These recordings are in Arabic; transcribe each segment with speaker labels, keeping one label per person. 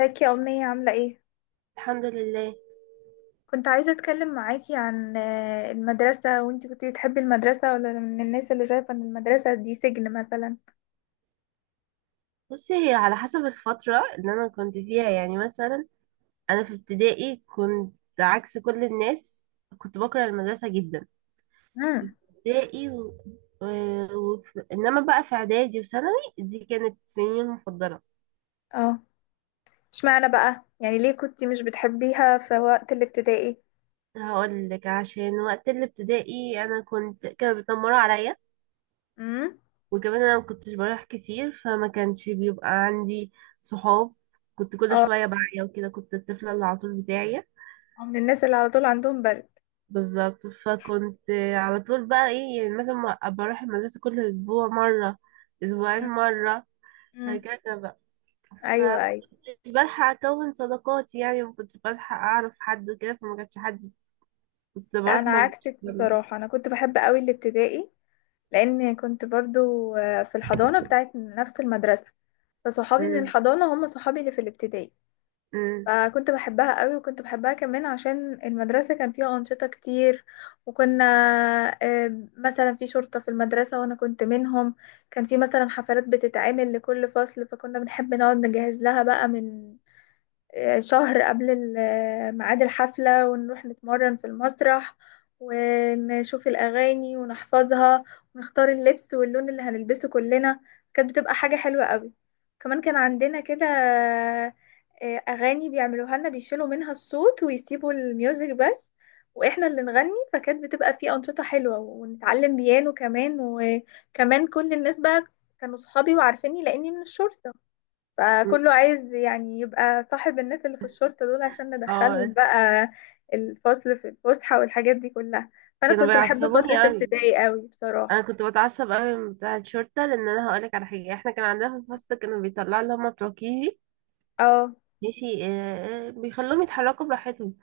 Speaker 1: ازيك يا أمنية، عاملة ايه؟
Speaker 2: الحمد لله.
Speaker 1: كنت عايزة اتكلم معاكي عن المدرسة، وانتي كنتي بتحبي المدرسة، ولا من الناس اللي شايفة ان المدرسة دي سجن مثلا؟
Speaker 2: بصي، هي على حسب الفترة اللي أنا كنت فيها يعني. مثلا أنا في ابتدائي كنت عكس كل الناس، كنت بكره المدرسة جدا. في
Speaker 1: امم.
Speaker 2: ابتدائي و... إنما بقى في إعدادي وثانوي، دي كانت سنين المفضلة.
Speaker 1: اه. اشمعنى بقى؟ يعني ليه كنتي مش بتحبيها في وقت الابتدائي؟
Speaker 2: هقول لك، عشان وقت الابتدائي أنا كنت كانوا بيتنمروا عليا.
Speaker 1: امم.
Speaker 2: وكمان أنا ما كنتش بروح كتير، فما كانش بيبقى عندي صحاب. كنت كل
Speaker 1: اه.
Speaker 2: شوية بعيا وكده، كنت الطفلة اللي على طول بتاعي.
Speaker 1: من الناس اللي على طول عندهم برد.
Speaker 2: بالظبط. فكنت على طول بقى ايه، يعني مثلا أبقى اروح المدرسة كل اسبوع مرة، اسبوعين مرة،
Speaker 1: امم.
Speaker 2: هكذا بقى.
Speaker 1: ايوه، ايوه.
Speaker 2: فمكنتش بلحق اكون صداقات، يعني مكنتش بلحق اعرف حد وكده، فما كانش حد. كنت
Speaker 1: لا،
Speaker 2: بروح
Speaker 1: انا
Speaker 2: ما بقتش
Speaker 1: عكسك
Speaker 2: بلحق.
Speaker 1: بصراحة، انا كنت بحب قوي الابتدائي، لان كنت برضو في الحضانة بتاعت نفس المدرسة، فصحابي من
Speaker 2: أمم.
Speaker 1: الحضانة هم صحابي اللي في الابتدائي.
Speaker 2: أمم.
Speaker 1: فكنت بحبها قوي، وكنت بحبها كمان عشان المدرسة كان فيها أنشطة كتير. وكنا مثلا في شرطة في المدرسة وأنا كنت منهم. كان في مثلا حفلات بتتعمل لكل فصل، فكنا بنحب نقعد نجهز لها بقى من شهر قبل ميعاد الحفلة، ونروح نتمرن في المسرح، ونشوف الأغاني ونحفظها، ونختار اللبس واللون اللي هنلبسه كلنا. كانت بتبقى حاجة حلوة قوي. كمان كان عندنا كده أغاني بيعملوها لنا، بيشيلوا منها الصوت ويسيبوا الميوزك بس، واحنا اللي نغني. فكانت بتبقى في أنشطة حلوة، ونتعلم بيانو كمان. وكمان كل الناس بقى كانوا صحابي وعارفيني لأني من الشرطة،
Speaker 2: أمم.
Speaker 1: فكله عايز يعني يبقى صاحب الناس اللي في الشرطة دول عشان
Speaker 2: اه.
Speaker 1: ندخلهم بقى الفصل في الفسحة والحاجات دي كلها. فأنا
Speaker 2: كانوا
Speaker 1: كنت بحب
Speaker 2: بيعصبوني
Speaker 1: فترة
Speaker 2: قوي.
Speaker 1: ابتدائي قوي
Speaker 2: انا
Speaker 1: بصراحة.
Speaker 2: كنت بتعصب قوي من بتاع الشرطة، لان انا هقولك على حاجة، احنا كان عندنا في الفصل كانوا بيطلعوا اللي هما بتوع كيجي.
Speaker 1: اه،
Speaker 2: ماشي، بيخلوهم يتحركوا براحتهم.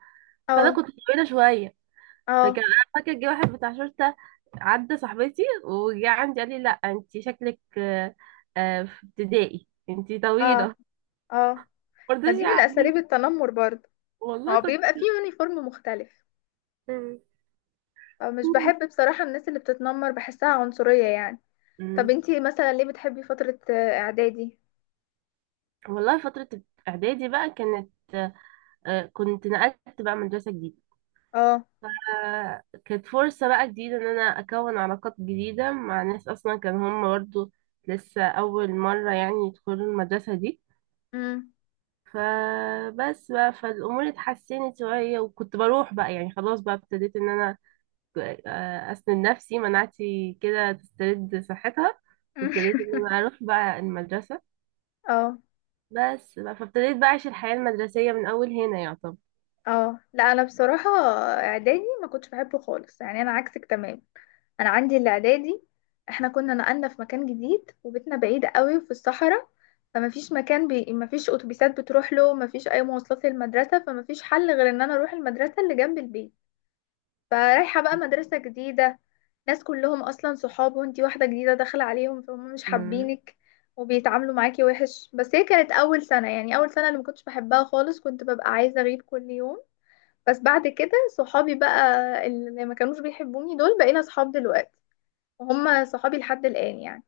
Speaker 2: فانا
Speaker 1: اه،
Speaker 2: كنت طويلة شوية. فكان
Speaker 1: اه،
Speaker 2: انا فاكر جه واحد بتاع شرطه، عدى صاحبتي وجه عندي قال لي لا انت شكلك في ابتدائي انت
Speaker 1: اه،
Speaker 2: طويله.
Speaker 1: اه. ما
Speaker 2: مرضيش
Speaker 1: دي من
Speaker 2: يعني.
Speaker 1: أساليب التنمر برضه.
Speaker 2: والله
Speaker 1: ما هو
Speaker 2: كنت.
Speaker 1: بيبقى فيه يونيفورم مختلف.
Speaker 2: مم.
Speaker 1: فمش بحب بصراحة الناس اللي بتتنمر، بحسها عنصرية يعني. طب
Speaker 2: مم.
Speaker 1: انتي مثلا ليه بتحبي فترة إعدادي؟
Speaker 2: والله فتره اعدادي بقى كانت، كنت نقلت بقى مدرسه جديده.
Speaker 1: اه.
Speaker 2: كانت فرصه بقى جديده ان انا اكون علاقات جديده مع ناس اصلا كان هم برضه لسه اول مره يعني يدخلوا المدرسه دي.
Speaker 1: امم.
Speaker 2: فبس بقى، فالامور اتحسنت شويه، وكنت بروح بقى يعني. خلاص بقى ابتديت ان انا اسند نفسي، مناعتي كده تسترد صحتها. وابتديت ان انا اروح بقى المدرسه
Speaker 1: اه.
Speaker 2: بس بقى. فابتديت بقى اعيش الحياه المدرسيه من اول هنا يعتبر.
Speaker 1: اه. لا، انا بصراحه اعدادي ما كنتش بحبه خالص، يعني انا عكسك تمام. انا عندي الاعدادي، احنا كنا نقلنا في مكان جديد، وبيتنا بعيد قوي في الصحراء، فما فيش مكان، ما فيش اتوبيسات بتروح له، ما فيش اي مواصلات للمدرسه، فما فيش حل غير ان انا اروح المدرسه اللي جنب البيت. فرايحه بقى مدرسه جديده، ناس كلهم اصلا صحاب، وانتي واحده جديده داخله عليهم، فهم مش
Speaker 2: مم.
Speaker 1: حابينك وبيتعاملوا معاكي وحش. بس هي كانت اول سنه، يعني اول سنه اللي ما كنتش بحبها خالص، كنت ببقى عايزه اغيب كل يوم. بس بعد كده، صحابي بقى اللي ما كانوش بيحبوني دول بقينا صحاب دلوقتي، وهم صحابي لحد الآن يعني.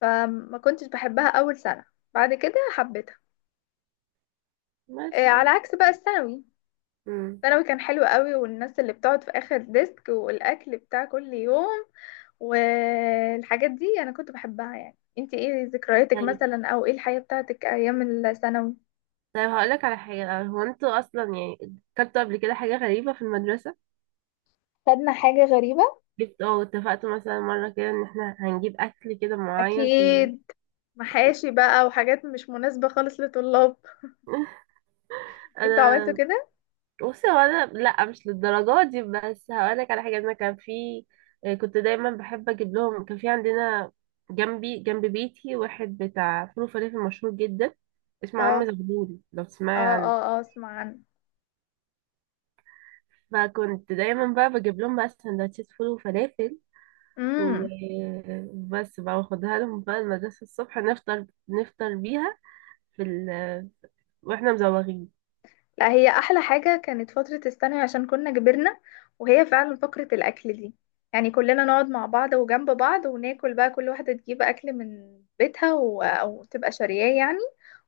Speaker 1: فما كنتش بحبها أول سنة، بعد كده حبيتها.
Speaker 2: بس.
Speaker 1: على عكس بقى الثانوي.
Speaker 2: مم.
Speaker 1: الثانوي كان حلو قوي، والناس اللي بتقعد في آخر ديسك، والأكل بتاع كل يوم، والحاجات دي أنا كنت بحبها. يعني انتي ايه ذكرياتك
Speaker 2: طيب
Speaker 1: مثلا، او ايه الحياة بتاعتك ايام الثانوي؟
Speaker 2: طيب، هقولك على حاجه. هو انتوا اصلا يعني كلتوا قبل كده حاجه غريبه في المدرسه؟
Speaker 1: خدنا حاجة غريبة،
Speaker 2: جبت، اتفقتوا مثلا مره كده ان احنا هنجيب اكل كده معين في المدرسه؟
Speaker 1: اكيد. محاشي بقى وحاجات مش مناسبة خالص لطلاب. انتوا عملتوا
Speaker 2: انا.
Speaker 1: كده؟
Speaker 2: بصي هو انا لا، مش للدرجه دي، بس هقولك على حاجه. انا كان في، كنت دايما بحب اجيب لهم. كان في عندنا جنب بيتي واحد بتاع فول وفلافل مشهور جدا اسمه
Speaker 1: اه،
Speaker 2: عم زغلول، لو
Speaker 1: اه،
Speaker 2: تسمعي عنه.
Speaker 1: اه، اه، اسمع عنه.
Speaker 2: فكنت دايما بقى بجيب لهم بقى سندوتشات فول وفلافل.
Speaker 1: امم.
Speaker 2: وبس بقى، واخدها لهم بقى المدرسه الصبح نفطر نفطر بيها في ال... واحنا مزوغين.
Speaker 1: لا، هي احلى حاجه كانت فتره الثانوي عشان كنا كبرنا، وهي فعلا فقره الاكل دي، يعني كلنا نقعد مع بعض وجنب بعض وناكل بقى، كل واحده تجيب اكل من بيتها او تبقى شارياه يعني،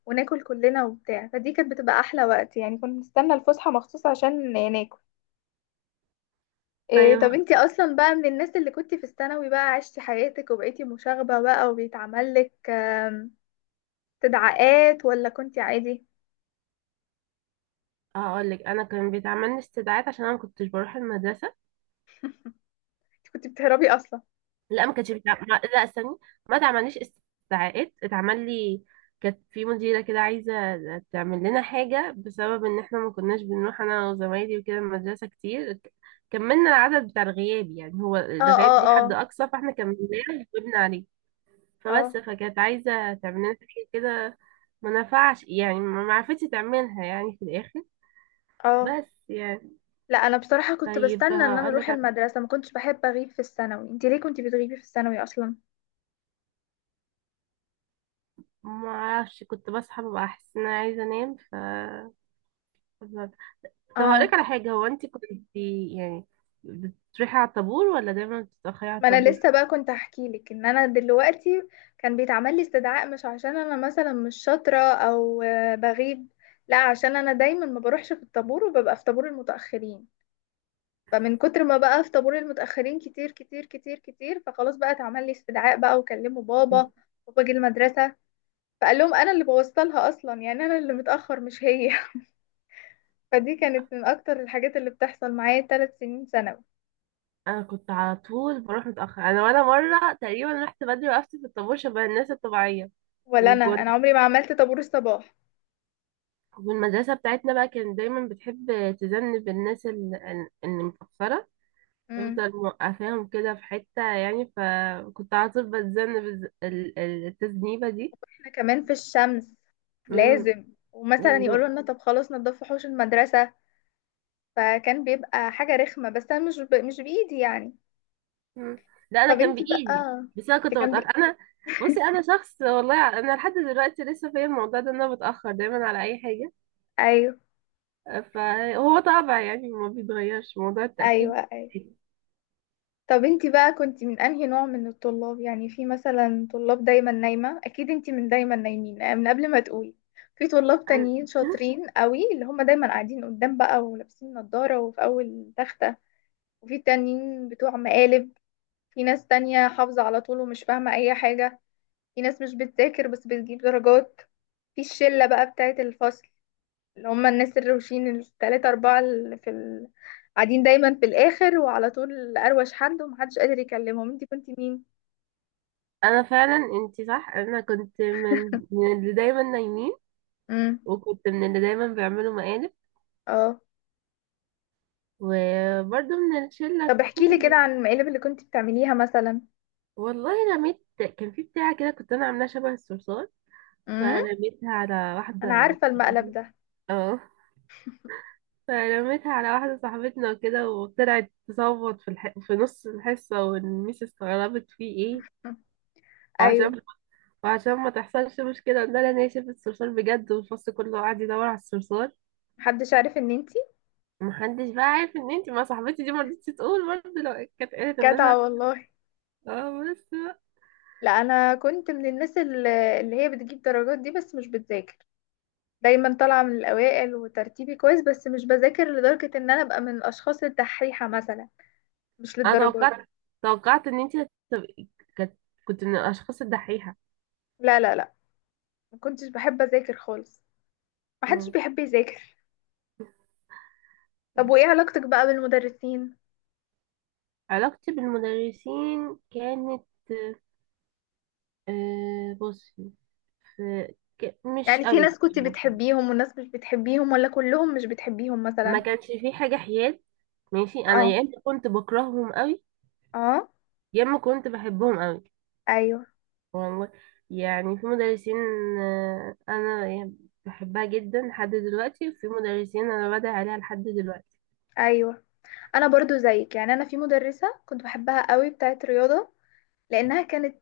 Speaker 1: وناكل كلنا وبتاع. فدي كانت بتبقى احلى وقت، يعني كنا نستنى الفسحه مخصوص عشان ناكل. إيه
Speaker 2: طيب
Speaker 1: طب انتي اصلا بقى من الناس اللي كنتي في الثانوي بقى عشتي حياتك وبقيتي مشاغبه بقى، وبيتعمل لك تدعيقات، ولا كنتي عادي؟
Speaker 2: هقولك. انا كان بيتعمل لي استدعاءات عشان انا ما كنتش بروح المدرسه.
Speaker 1: انتي كنتي بتهربي اصلا؟
Speaker 2: لا، ما كانتش بتع... ما... لا استني، ما اتعمليش استدعاءات. اتعمل لي، كانت في مديرة كده عايزة تعمل لنا حاجة، بسبب ان احنا ما كناش بنروح انا وزمايلي وكده المدرسة كتير، كملنا العدد بتاع الغياب. يعني هو
Speaker 1: اه،
Speaker 2: الغياب
Speaker 1: اه،
Speaker 2: ليه حد
Speaker 1: اه،
Speaker 2: اقصى، فاحنا كملناه وجبنا عليه.
Speaker 1: اه،
Speaker 2: فبس، فكانت عايزة تعمل لنا حاجة كده، ما نفعش يعني، ما عرفتش تعملها يعني في الاخر.
Speaker 1: اه.
Speaker 2: بس يعني.
Speaker 1: لا، انا بصراحة كنت
Speaker 2: طيب
Speaker 1: بستنى ان انا اروح المدرسة، ما كنتش بحب اغيب في الثانوي. انتي ليه كنتي بتغيبي في الثانوي اصلا؟
Speaker 2: ما اعرفش، كنت بصحى ببقى احس ان انا عايزة انام. طب
Speaker 1: اه.
Speaker 2: هقولك على حاجة. هو انت كنت يعني بتروحي على الطابور، ولا دايما بتتأخري على
Speaker 1: ما انا
Speaker 2: الطابور؟
Speaker 1: لسه بقى كنت احكي لك ان انا دلوقتي كان بيتعمل لي استدعاء، مش عشان انا مثلا مش شاطرة او بغيب، لا، عشان انا دايما ما بروحش في الطابور وببقى في طابور المتأخرين، فمن كتر ما بقى في طابور المتأخرين كتير كتير كتير كتير، فخلاص بقى اتعمل لي استدعاء بقى وكلموا بابا،
Speaker 2: مم.
Speaker 1: وباجي المدرسة، فقال لهم انا اللي بوظت لها اصلا، يعني انا اللي متاخر مش هي. فدي كانت من اكتر الحاجات اللي بتحصل معايا 3 سنين ثانوي.
Speaker 2: انا كنت على طول بروح متأخر، انا ولا مرة تقريبا رحت بدري وقفت في الطابور شبه الناس الطبيعية.
Speaker 1: ولا انا
Speaker 2: وكنت
Speaker 1: انا عمري ما عملت طابور الصباح.
Speaker 2: والمدرسة بتاعتنا بقى كانت دايما بتحب تذنب الناس، اللي متأخرة،
Speaker 1: امم.
Speaker 2: تفضل موقفاهم كده في حتة يعني. فكنت على طول بتذنب التذنيبة دي.
Speaker 1: احنا كمان في الشمس،
Speaker 2: مم.
Speaker 1: لازم. ومثلا يقولوا لنا طب خلاص نضفوا حوش المدرسه، فكان بيبقى حاجه رخمه، بس انا مش مش بايدي يعني.
Speaker 2: مم. ده انا
Speaker 1: طب
Speaker 2: كان
Speaker 1: انتي
Speaker 2: بايدي.
Speaker 1: بقى،
Speaker 2: بس انا
Speaker 1: انت
Speaker 2: كنت
Speaker 1: كان
Speaker 2: بتاخر انا. بصي، انا شخص والله، انا لحد دلوقتي لسه فيا الموضوع ده، ان انا بتاخر دايما على اي حاجه.
Speaker 1: ايوه،
Speaker 2: فهو طبع يعني، ما بيتغيرش موضوع التاخير.
Speaker 1: ايوه، ايوه. طب انتي بقى كنتي من انهي نوع من الطلاب؟ يعني في مثلا طلاب دايما نايمة، اكيد انتي من دايما نايمين من قبل ما تقولي. في طلاب
Speaker 2: انا
Speaker 1: تانيين شاطرين قوي، اللي هم دايما قاعدين قدام بقى، ولابسين نظارة، وفي اول تختة. وفي تانيين بتوع مقالب. في ناس تانية حافظة على طول ومش فاهمة اي حاجة. في ناس مش بتذاكر بس بتجيب درجات. في الشلة بقى بتاعت الفصل، اللي هم الناس الروشين التلاتة أربعة اللي في قاعدين دايما في الآخر، وعلى طول أروش حد ومحدش قادر يكلمهم. انتي كنتي مين؟
Speaker 2: انا فعلا انتي صح. انا كنت من اللي دايما نايمين،
Speaker 1: امم.
Speaker 2: وكنت من اللي دايما بيعملوا مقالب،
Speaker 1: اه.
Speaker 2: وبرضه من الشله
Speaker 1: طب احكي لي كده
Speaker 2: كله.
Speaker 1: عن المقالب اللي كنتي بتعمليها مثلا.
Speaker 2: والله رميت. كان في بتاعه كده كنت انا عاملاها شبه الصرصار،
Speaker 1: امم.
Speaker 2: فرميتها على
Speaker 1: أنا
Speaker 2: واحده.
Speaker 1: عارفة المقلب ده.
Speaker 2: اه. فرميتها على واحدة صاحبتنا وكده، وطلعت تصوت في نص الحصة، والميس استغربت في ايه.
Speaker 1: مم. أيوه.
Speaker 2: وعشان وعشان ما تحصلش مشكلة قلنا لها ان هي شافت الصرصار بجد، والفصل كله قعد يدور على الصرصار.
Speaker 1: محدش عارف إن انتي.
Speaker 2: محدش بقى عارف ان انتي مع صاحبتي دي، مرضتش تقول برضه، لو كانت قالت ان
Speaker 1: جدعة
Speaker 2: انا.
Speaker 1: والله.
Speaker 2: اه بس بقى.
Speaker 1: لا، أنا كنت من الناس اللي هي بتجيب درجات دي بس مش بتذاكر، دايما طالعة من الأوائل، وترتيبي كويس، بس مش بذاكر لدرجة إن أنا أبقى من الأشخاص الدحيحة مثلا، مش
Speaker 2: انا
Speaker 1: للدرجات دي.
Speaker 2: توقعت ان انتي هتبقي كانت كنت من الاشخاص الدحيحة.
Speaker 1: لا، لا، لا، ما كنتش بحب اذاكر خالص، ما حدش
Speaker 2: مم.
Speaker 1: بيحب يذاكر. طب وايه علاقتك بقى بالمدرسين؟
Speaker 2: علاقتي بالمدرسين كانت، بصي مش
Speaker 1: يعني في
Speaker 2: قوي
Speaker 1: ناس كنت
Speaker 2: يعني.
Speaker 1: بتحبيهم وناس مش بتحبيهم، ولا كلهم مش بتحبيهم
Speaker 2: ما
Speaker 1: مثلا؟
Speaker 2: كانش في حاجة حياد. ماشي، انا
Speaker 1: اه.
Speaker 2: يا اما كنت بكرههم قوي،
Speaker 1: اه.
Speaker 2: يا اما كنت بحبهم قوي.
Speaker 1: ايوه،
Speaker 2: والله يعني في مدرسين، انا يعني بحبها جدا لحد دلوقتي، وفي مدرسين انا بدعي عليها لحد دلوقتي.
Speaker 1: ايوه. انا برضو زيك، يعني انا في مدرسة كنت بحبها قوي، بتاعت رياضة، لانها كانت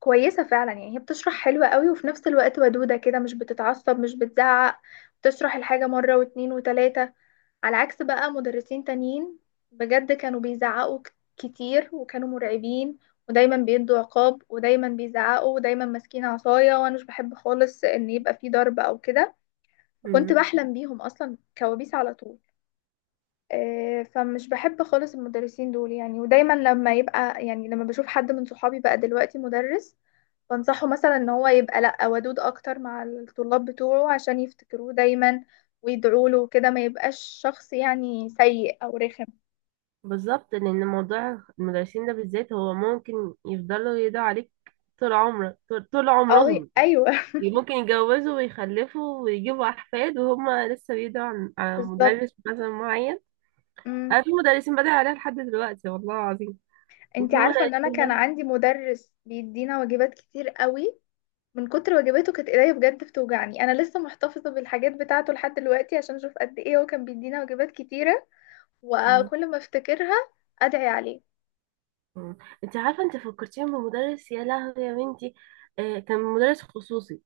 Speaker 1: كويسة فعلا، يعني هي بتشرح حلوة قوي، وفي نفس الوقت ودودة كده، مش بتتعصب مش بتزعق، بتشرح الحاجة مرة واتنين وتلاتة. على عكس بقى مدرسين تانيين، بجد كانوا بيزعقوا كتير، وكانوا مرعبين، ودايما بيدوا عقاب، ودايما بيزعقوا، ودايما ماسكين عصاية، وانا مش بحب خالص ان يبقى في ضرب او كده، فكنت
Speaker 2: مم.
Speaker 1: بحلم بيهم اصلا كوابيس على طول. فمش بحب خالص المدرسين دول يعني، ودايما لما يبقى يعني لما بشوف حد من صحابي بقى دلوقتي مدرس، بنصحه مثلا ان هو يبقى، لا، ودود اكتر مع الطلاب بتوعه عشان يفتكروه دايما ويدعوا له وكده، ما يبقاش شخص يعني سيء او رخم.
Speaker 2: بالظبط، لان موضوع المدرسين ده بالذات هو ممكن يفضلوا يدعوا عليك طول عمرك، طول
Speaker 1: او
Speaker 2: عمرهم.
Speaker 1: ايوه.
Speaker 2: ممكن يتجوزوا ويخلفوا ويجيبوا احفاد وهم لسه بيدعوا عن
Speaker 1: بالظبط.
Speaker 2: مدرس مثلا معين. انا
Speaker 1: امم.
Speaker 2: في مدرسين بدأ عليها لحد دلوقتي، والله العظيم.
Speaker 1: انتي
Speaker 2: وفي
Speaker 1: عارفه ان انا
Speaker 2: مدرسين
Speaker 1: كان عندي مدرس بيدينا واجبات كتير قوي، من كتر واجباته كانت ايديا بجد بتوجعني، انا لسه محتفظه بالحاجات بتاعته لحد دلوقتي عشان اشوف قد ايه هو كان بيدينا واجبات كتيره،
Speaker 2: مم.
Speaker 1: وكل ما افتكرها ادعي عليه.
Speaker 2: مم. انت عارفه، انت فكرتيني بمدرس، يا لهوي يا بنتي. كان مدرس خصوصي.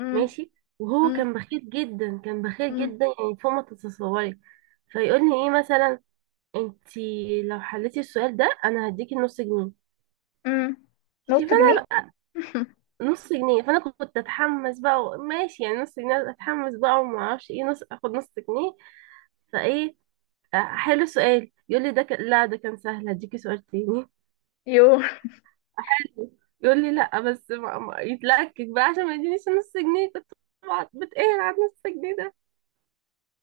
Speaker 1: امم.
Speaker 2: ماشي. وهو
Speaker 1: امم.
Speaker 2: كان بخيل جدا، كان بخيل
Speaker 1: امم.
Speaker 2: جدا يعني، فوق ما تتصوري. فيقول لي ايه مثلا، انت لو حليتي السؤال ده انا هديكي نص جنيه.
Speaker 1: امم. نص
Speaker 2: ماشي.
Speaker 1: جنيه.
Speaker 2: فانا نص جنيه، فانا كنت اتحمس بقى ماشي يعني نص جنيه، اتحمس بقى وما اعرفش ايه نص اخد نص جنيه. فايه، حلو السؤال، يقول لي ده كان، لا ده كان سهل، هديكي سؤال تاني.
Speaker 1: يو.
Speaker 2: يقول لي لا بس ما... ما... يتلكك بقى عشان ما يدينيش نص جنيه. كنت بقعد بتقهر على نص جنيه ده.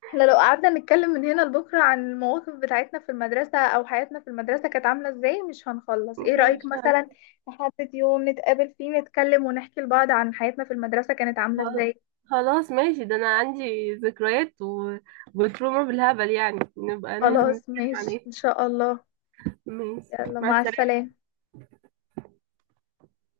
Speaker 1: احنا لو قعدنا نتكلم من هنا لبكرة عن المواقف بتاعتنا في المدرسة، او حياتنا في المدرسة كانت عاملة ازاي، مش هنخلص. ايه رأيك
Speaker 2: مش عارف.
Speaker 1: مثلا نحدد يوم نتقابل فيه، نتكلم ونحكي لبعض عن حياتنا في المدرسة كانت عاملة
Speaker 2: خل-
Speaker 1: ازاي؟
Speaker 2: خلاص ماشي، ده انا عندي ذكريات وتروما بالهبل يعني، نبقى ننزل
Speaker 1: خلاص،
Speaker 2: نتكلم عن
Speaker 1: ماشي، ان
Speaker 2: ايه؟
Speaker 1: شاء الله.
Speaker 2: ماشي،
Speaker 1: يلا
Speaker 2: مع
Speaker 1: مع
Speaker 2: السلامة.
Speaker 1: السلامة.